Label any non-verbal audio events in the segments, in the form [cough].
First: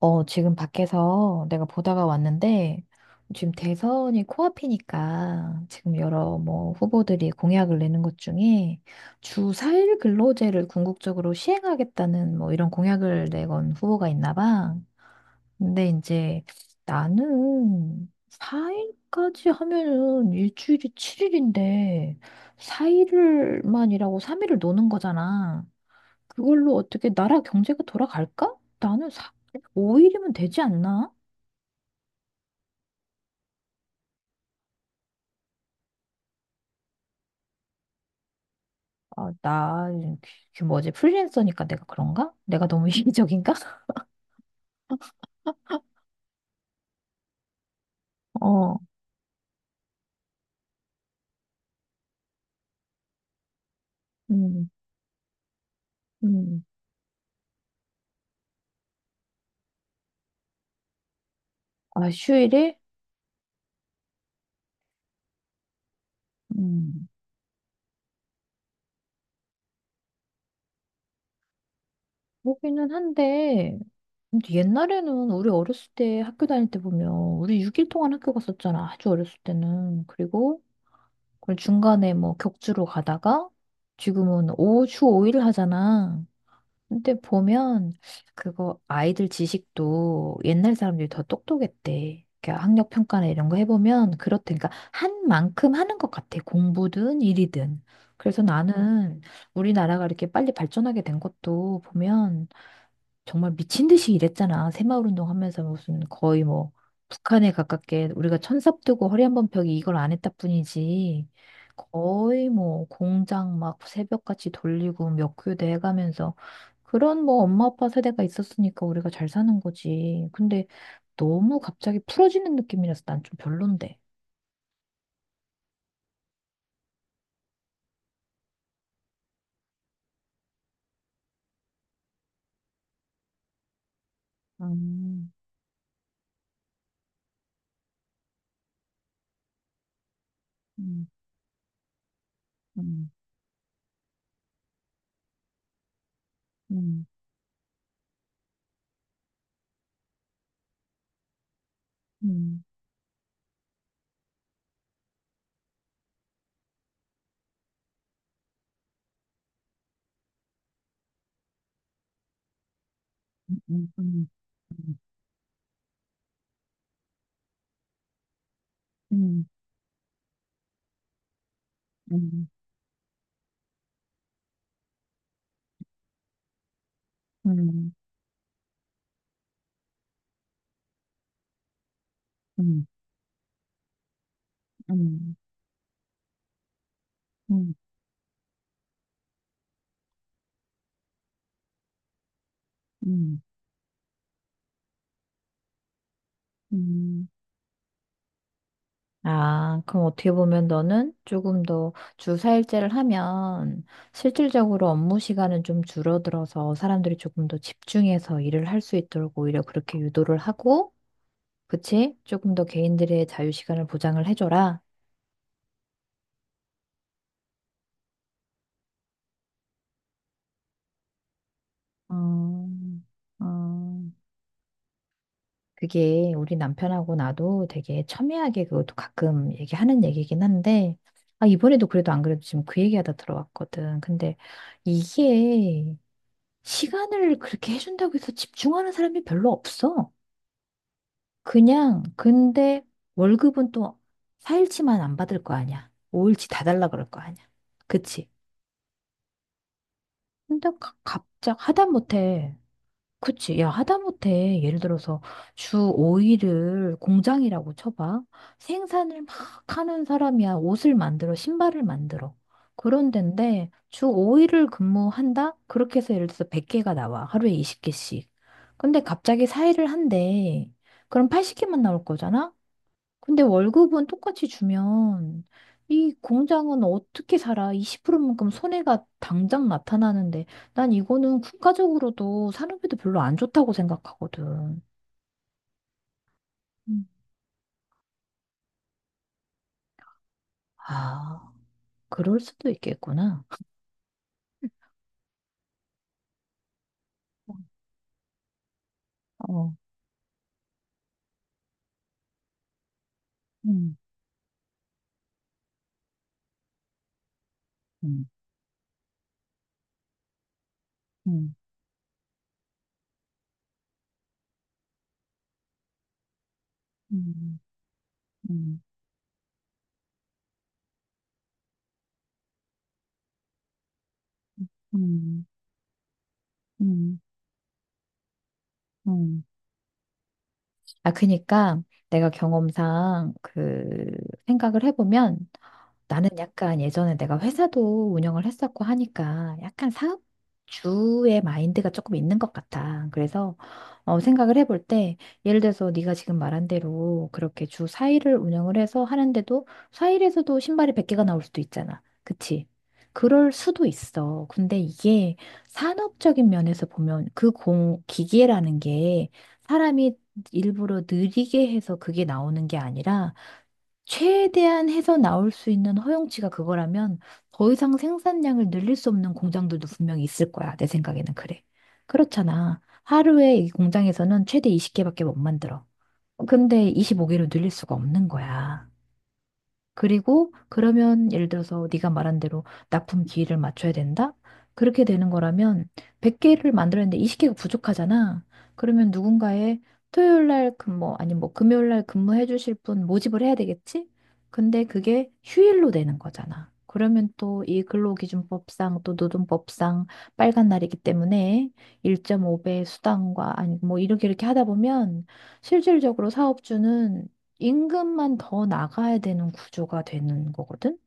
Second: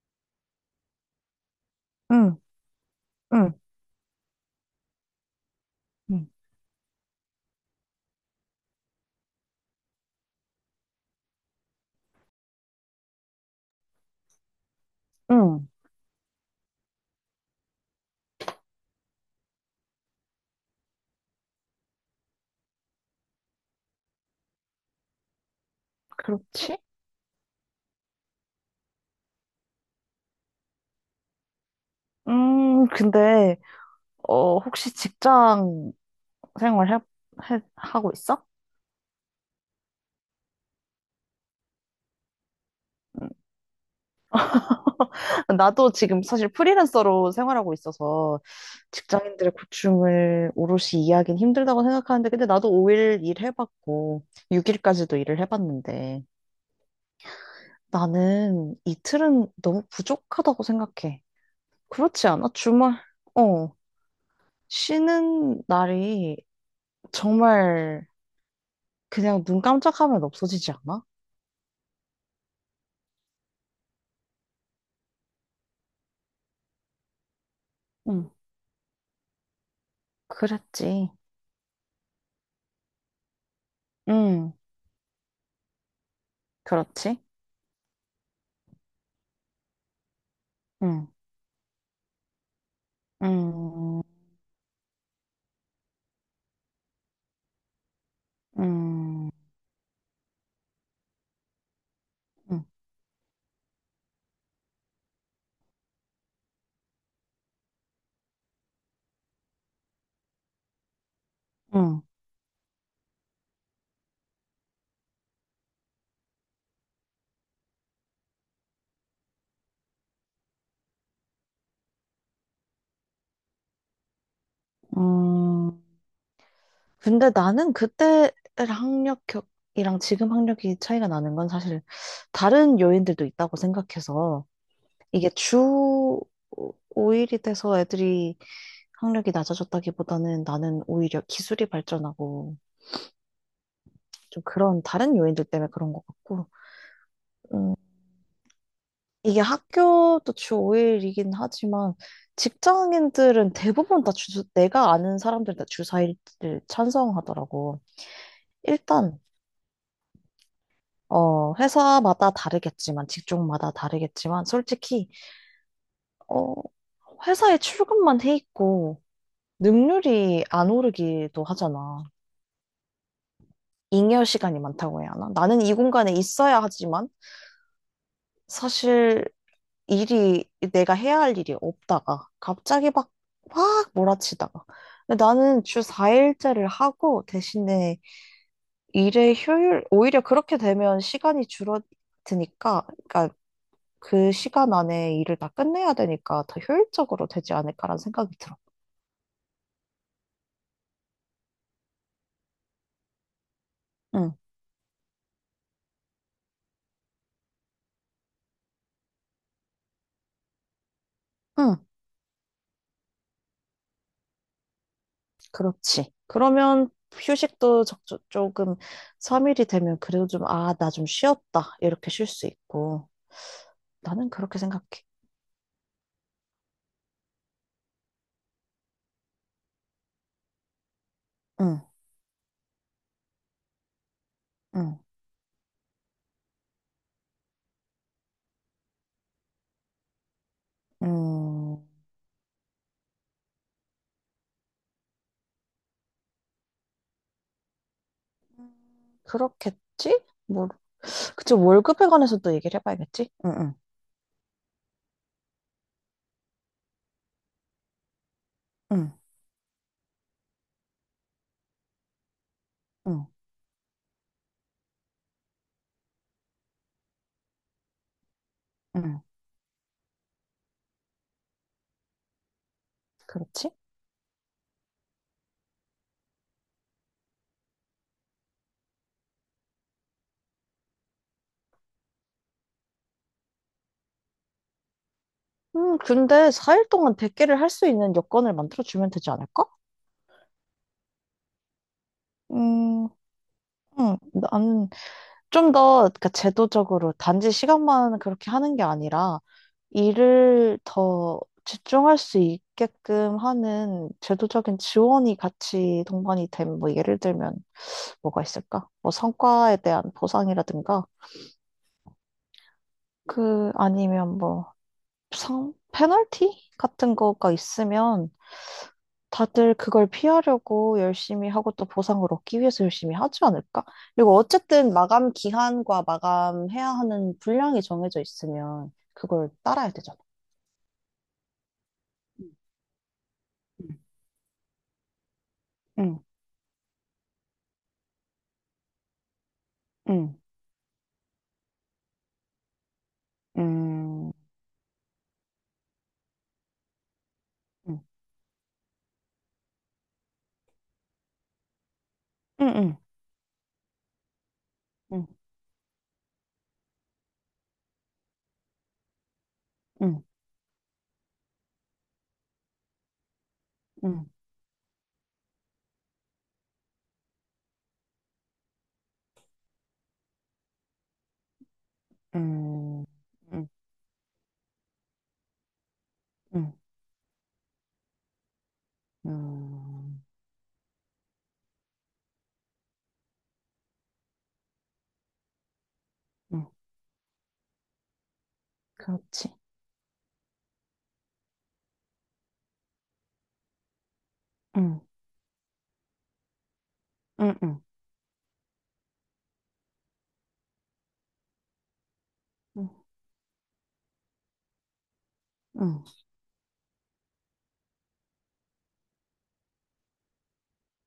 지금 밖에서 내가 보다가 응, 왔는데, 지금 응, 대선이 코앞이니까, 지금 응, 여러 뭐 후보들이 공약을 내는 것 중에 주 4일 근로제를 궁극적으로 시행하겠다는 뭐 이런 공약을 내건 후보가 있나 봐. 응, 근데 이제 나는 4일까지 하면은 일주일이 7일인데, 4일을만이라고 3일을 노는 거잖아. 그걸로 그렇지? 어떻게 나라 경제가 돌아갈까? 나는 5일이면 되지 않나? 근데, 어, 혹시 직장 생활 하고 있어? 아, 그 뭐지, 프리랜서니까 내가 그런가? 내가 너무 [laughs] 음. 이기적인가? 나도 지금 사실 프리랜서로 생활하고 있어서 어, 직장인들의 고충을 오롯이 이해하긴 힘들다고 생각하는데, 근데 나도 5일 일해봤고, 음, 6일까지도 일을 해봤는데, 음. 나는 이틀은 너무 부족하다고 생각해. 아, 그렇지 않아? 휴일에? 주말, 어, 쉬는 날이 음, 정말 그냥 눈 깜짝하면 없어지지 않아? 보기는 한데, 근데 옛날에는 우리 어렸을 때 학교 다닐 때 보면, 우리 6일 동안 응, 학교 갔었잖아. 아주 어렸을 때는. 그리고, 그랬지. 그 중간에 뭐 격주로 가다가, 지금은 응, 주 5일 하잖아. 근데 그렇지? 보면 그거 아이들 지식도 옛날 응, 사람들이 더 똑똑했대. 그러니까 학력 평가나 이런 거 응, 해보면 그렇대. 그러니까 한 만큼 하는 것 같아. 공부든 일이든. 그래서 나는 응, 우리나라가 이렇게 빨리 발전하게 된 것도 보면 응, 정말 미친 듯이 일했잖아. 새마을 운동하면서 무슨 거의 뭐 북한에 가깝게 우리가 천삽 뜨고 허리 한번 펴기 이걸 안 했다 뿐이지. 응. 거의 뭐 공장 막 새벽같이 돌리고 몇 교대 해가면서 그런 뭐 엄마 아빠 세대가 있었으니까 우리가 잘 사는 거지. 근데 너무 갑자기 풀어지는 느낌이라서 난 좀 별론데. 음. 근데 나는 그때 학력이랑 지금 학력이 차이가 나는 건 사실 다른 요인들도 있다고 생각해서 이게 음, 주 5일이 돼서 애들이 학력이 낮아졌다기보다는 나는 음, 오히려 기술이 발전하고 음, 좀 그런 다른 요인들 때문에 그런 것 같고, 음, 이게 학교도 주 5일이긴 하지만 음, 직장인들은 대부분 다 주, 내가 아는 사람들은 다주 4일을 찬성하더라고. 일단, 어, 회사마다 다르겠지만, 직종마다 음, 음, 다르겠지만, 솔직히, 어, 회사에 출근만 해 있고, 음, 음, 능률이 안 오르기도 하잖아. 음, 잉여 시간이 많다고 해야 하나? 나는 이 공간에 있어야 하지만, 음, 사실 일이, 내가 해야 할 일이 없다가 음, 갑자기 막, 확 몰아치다가, 근데 음, 나는 주 4일째를 하고, 음. 대신에 일의 효율 오히려 그렇게 되면 시간이 줄어드니까, 그러니까 음, 그 시간 안에 일을 다 끝내야 되니까 더 효율적으로 음. 되지 않을까라는 생각이 들어. 아, 그럼 어떻게 보면 너는 조금 더 주사일제를 하면 응, 실질적으로 업무 시간은 좀 줄어들어서 사람들이 조금 더 집중해서 일을 할 수 있도록 오히려 그렇게 유도를 하고, 응, 그치? 조금 더 개인들의 자유 시간을 보장을 해줘라. 그렇지. 그러면 휴식도 조금 3일이 되면 그래도 좀, 아, 나 좀 쉬었다, 이렇게 쉴 수 음, 있고. 음. 나는 그렇게 생각해. 그게 우리 남편하고 나도 되게 첨예하게 그것도 가끔 얘기하는 얘기긴 한데, 아, 응, 이번에도 그래도 안 그래도 지금 그 얘기하다 들어왔거든. 근데 응. 이게 시간을 그렇게 해준다고 해서 집중하는 사람이 별로 없어. 음, 그냥, 근데 월급은 또 4일치만 안 받을 거 아니야. 5일치 다 달라 그럴 거 아니야. 그치? 그렇겠지? 근데 뭐, 가, 그치, 갑작 월급에 관해서도 하다못해 얘기를 해봐야겠지? 응, 그치. 야, 응, 하다못해 예를 들어서 주 5일을 공장이라고 쳐봐. 응, 생산을 막 하는 사람이야. 옷을 만들어, 신발을 만들어. 그런 응, 데인데 주 5일을 근무한다? 그렇게 해서 예를 들어서 100개가 나와. 하루에 20개씩. 근데 응, 갑자기 4일을 한대. 그럼 80개만 나올 거잖아? 근데 그렇지? 월급은 똑같이 주면 이 공장은 어떻게 살아? 20%만큼 손해가 당장 나타나는데 난 이거는 국가적으로도 산업에도 별로 안 좋다고 생각하거든. 근데 4일 음, 동안 대개를 할 수 있는 여건을 만들어주면 되지 않을까? 아, 그럴 수도 음, 있겠구나. 음, 나는 좀 더, 그러니까 제도적으로 단지 시간만 그렇게 하는 게 아니라 어, 일을 더 집중할 수 있게끔 음, 하는 제도적인 지원이 같이 동반이 되면, 뭐, 예를 들면, 음, 뭐가 있을까? 뭐 성과에 대한 보상이라든가, 음, 그 아니면 뭐 상, 페널티 같은 거가 음, 있으면 음, 다들 그걸 피하려고 열심히 하고 또 보상을 얻기 위해서 열심히 하지 않을까? 그리고 어쨌든 마감 음, 기한과 마감해야 음, 하는 분량이 정해져 있으면 음. 그걸 따라야 되잖아. 아, 그니까 내가 경험상 그 생각을 해보면 응, 나는 약간 예전에 내가 회사도 운영을 했었고 하니까 약간 응, 사업주의 마인드가 조금 있는 것 같아. 그래서 음, 생각을 해볼 때 예를 들어서 네가 지금 말한 대로 그렇게 주 응, 4일을 운영을 해서 하는데도 4일에서도 신발이 100개가 나올 수도 있잖아. 그치? 응, 응, 그럴 수도 있어. 근데 응, 이게 응, 산업적인 면에서 보면 그 기계라는 게 사람이 응, 일부러 느리게 해서 그게 나오는 게 아니라 응, 최대한 해서 나올 수 있는 허용치가 그거라면 더 이상 생산량을 늘릴 수 없는 공장들도 분명히 있을 거야. 내 생각에는 그래. 그렇잖아. 응, 하루에 이 공장에서는 최대 20개밖에 못 만들어. 응, 근데 25개로 늘릴 수가 없는 거야. 응, 그리고 그러면 예를 들어서 네가 말한 대로 납품 기일을 맞춰야 된다? 그렇게 되는 거라면 응, 100개를 만들었는데 20개가 부족하잖아. 그러면 그렇지. 누군가의 토요일 날 근무 뭐 아니 뭐 금요일 날 근무해 주실 분 모집을 해야 되겠지? 근데 응. 그렇지. 그게 휴일로 되는 거잖아. 그러면 응, 또 이 응, 근로기준법상 또 노동법상 빨간 날이기 때문에 1.5배 응, 수당과 아니 뭐 이렇게 이렇게 하다 보면 응. 실질적으로 사업주는 임금만 더 나가야 되는 구조가 되는 거거든?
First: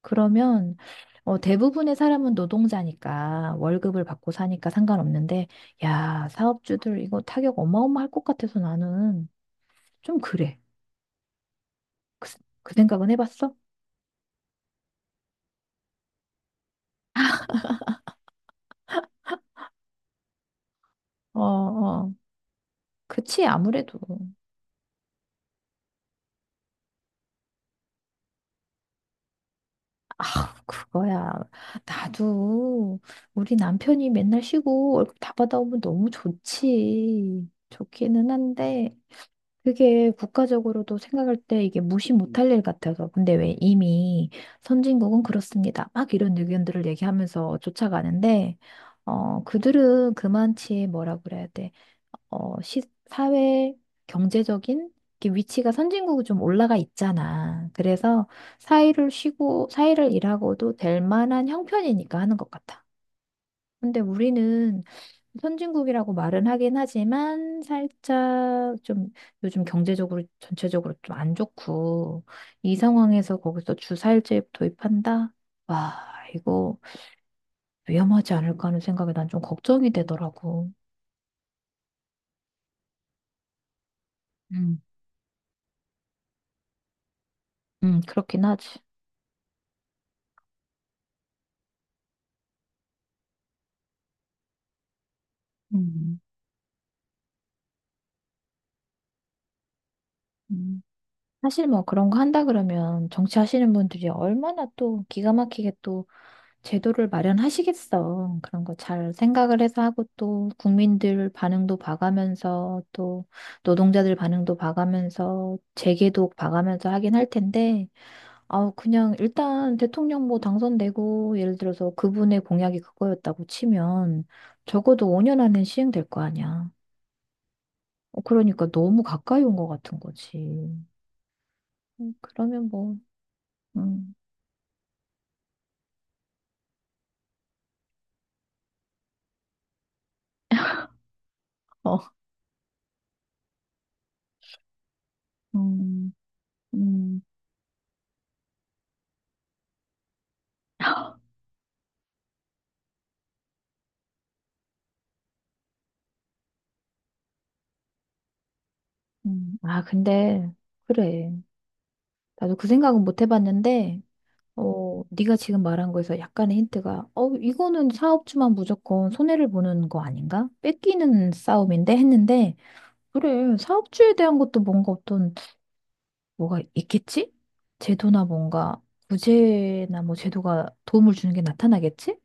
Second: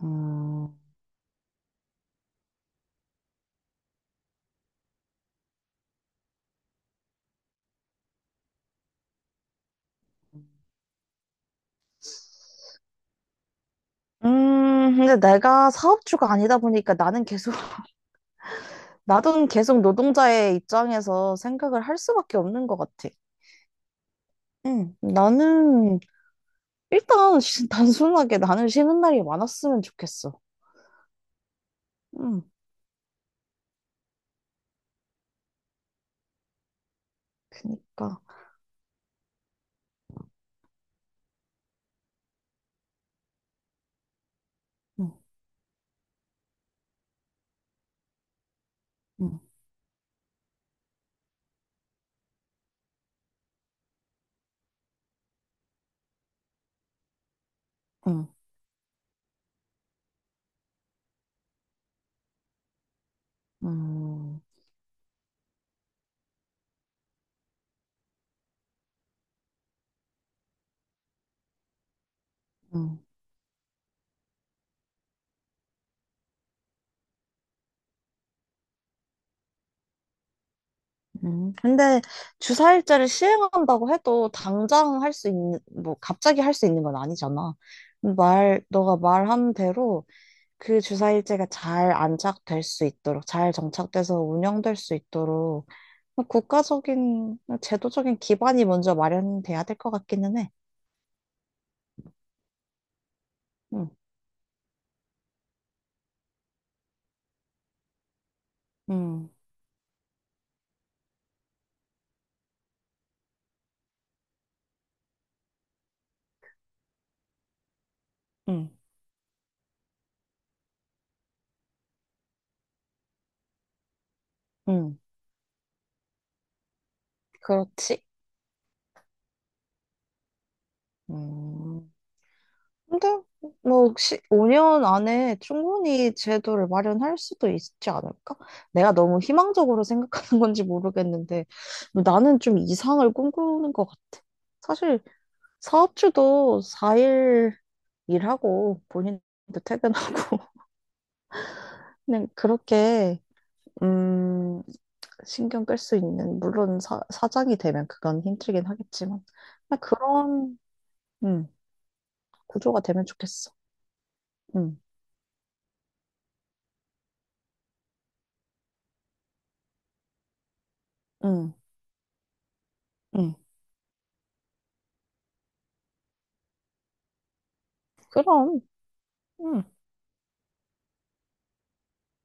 그러면 음, 대부분의 사람은 노동자니까 월급을 받고 사니까 상관없는데, 야, 사업주들 이거 타격 어마어마할 것 같아서 나는 좀 그래. 그, 그 생각은 해봤어? 근데 내가 사업주가 아니다 보니까 나는 계속, [laughs] 나도 계속 노동자의 입장에서 어, 생각을 할 어. 수밖에 없는 것 같아. 그치, 아무래도. 응, 나는, 일단, [laughs] 단순하게 나는 쉬는 날이 많았으면 좋겠어. [laughs] 그거야. 응, 나도 우리 남편이 맨날 쉬고 월급 다 받아오면 너무 좋지. 그니까. 좋기는 한데, 그게 국가적으로도 생각할 때 이게 무시 못할 일 같아서. 근데 왜 이미 응, 선진국은 그렇습니다. 막 이런 의견들을 얘기하면서 쫓아가는데, 응, 그들은 그만치 뭐라 그래야 돼. 사회, 경제적인 이렇게 위치가 선진국이 좀 올라가 있잖아. 응, 그래서 사이를 쉬고, 사이를 일하고도 될 만한 형편이니까 하는 것 같아. 근데 응, 우리는 선진국이라고 말은 하긴 하지만 살짝 좀 요즘 경제적으로 전체적으로 좀 안 좋고 이 응. 상황에서 거기서 주사일제 도입한다? 와, 이거 위험하지 않을까 하는 생각에 난 좀 걱정이 되더라고. 응. 근데 주사일제를 시행한다고 해도 음, 당장 할 수 있는, 뭐, 갑자기 할 수 있는 건 아니잖아. 그렇긴 말, 하지. 너가 말한 대로 그 주사일제가 잘 안착될 수 있도록, 잘 정착돼서 운영될 수 있도록 음, 뭐 국가적인, 제도적인 기반이 먼저 마련돼야 될 것 같기는 해. 음. 사실 뭐 그런 거 한다 그러면 정치하시는 응, 분들이 얼마나 또 기가 막히게 또 제도를 마련하시겠어. 그런 거 잘 응, 생각을 해서 하고 또 국민들 반응도 봐가면서 또 노동자들 반응도 봐가면서 재개도 봐가면서 하긴 할 텐데 응, 아우 그냥 일단 대통령 뭐 당선되고 예를 들어서 그분의 공약이 그거였다고 치면 응, 적어도 5년 안에 시행될 거 아니야. 그렇지. 그러니까 너무 가까이 온 것 같은 거지. 음. 그러면 뭐, 근데 뭐 음, 혹시 5년 안에 충분히 제도를 마련할 수도 있지 않을까? 내가 너무 희망적으로 생각하는 건지 모르겠는데, 어, 뭐 나는 좀 이상을 꿈꾸는 것 같아. 사실 음, 사업주도 음, 4일 일하고 본인도 퇴근하고 [laughs] 그냥 그렇게, 음, 신경 끌 수 있는, 물론 사, 사장이 되면 그건 힘들긴 하겠지만, 그냥 아, 근데, 그런, 그래. 음, 나도 그 구조가 생각은 되면 못 좋겠어. 해봤는데, 음, 네가 지금 말한 거에서 약간의 힌트가, 이거는 사업주만 무조건 손해를 보는 거 아닌가? 뺏기는 음, 싸움인데 했는데, 음. 그래, 사업주에 대한 것도 뭔가 어떤, 뭐가 있겠지? 제도나 그럼 뭔가, 음. 구제나 뭐 제도가 도움을 주는 게 나타나겠지?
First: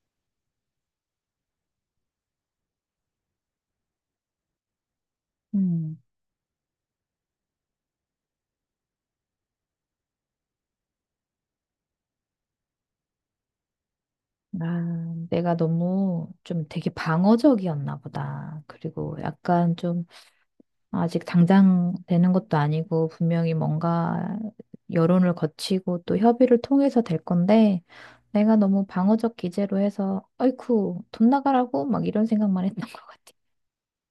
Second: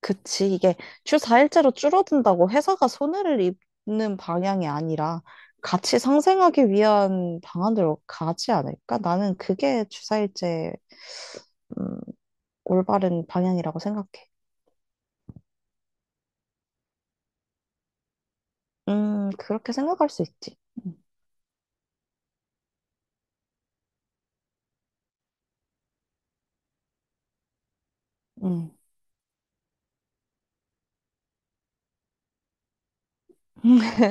그치, 이게 주사일제로 줄어든다고 회사가 손해를 입는 방향이 아니라 음, 같이 상생하기 위한 방안으로 가지 않을까? 나는 그게 주사일제 음, 올바른 방향이라고 생각해. 아, 내가 너무 좀 되게 방어적이었나 보다. 그리고 그렇게 약간 좀 생각할 수 있지. 아직 당장 되는 것도 아니고 분명히 뭔가 여론을 거치고 또 협의를 통해서 될 건데 내가 음. 너무 방어적 기제로 해서 어이쿠 돈 나가라고 막 이런 생각만 했던 것 같아. 음. [laughs]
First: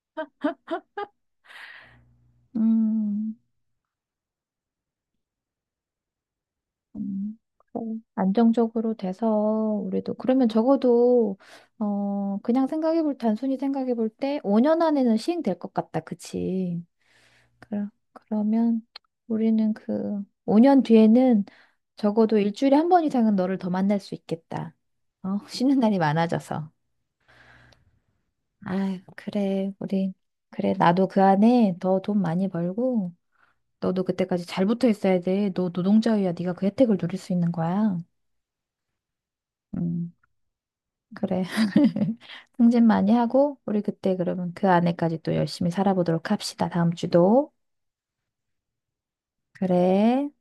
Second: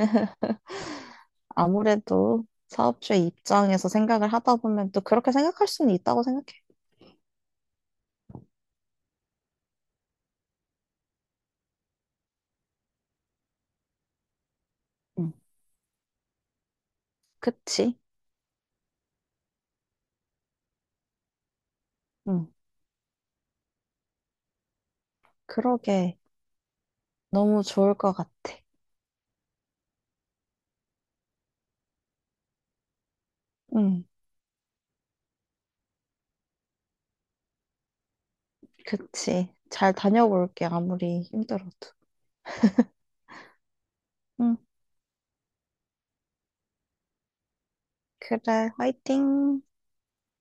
아무래도 사업주의 음, 입장에서 생각을 하다 보면 또 그렇게 생각할 수는 있다고 생각해. 음, 그래. 안정적으로 돼서 우리도 그러면 적어도 그냥 생각해 볼 단순히 생각해 볼 때 5년 안에는 음. 시행될 것 같다. 그치? 그럼, 그치? 그러면 우리는 그 5년 뒤에는 적어도 음. 일주일에 한 번 이상은 너를 더 만날 수 있겠다. [laughs] 쉬는 날이 그러게. 많아져서. 너무 좋을 것 같아. 아유, 그래, 우리. 그래, 나도 그 안에 더 돈 많이 벌고, 너도 음. 그때까지 잘 붙어 있어야 돼. 너 노동자유야. 네가 그 혜택을 누릴 수 있는 거야. 그치. 잘 다 음, 녀볼게 아무리 그래. 힘들어도. [laughs] 승진 많이 하고, 우리 그때 그러면 음. 그 안에까지 또 열심히 살아보도록 합시다. 다음 주도. 그래, 화이팅! 그래.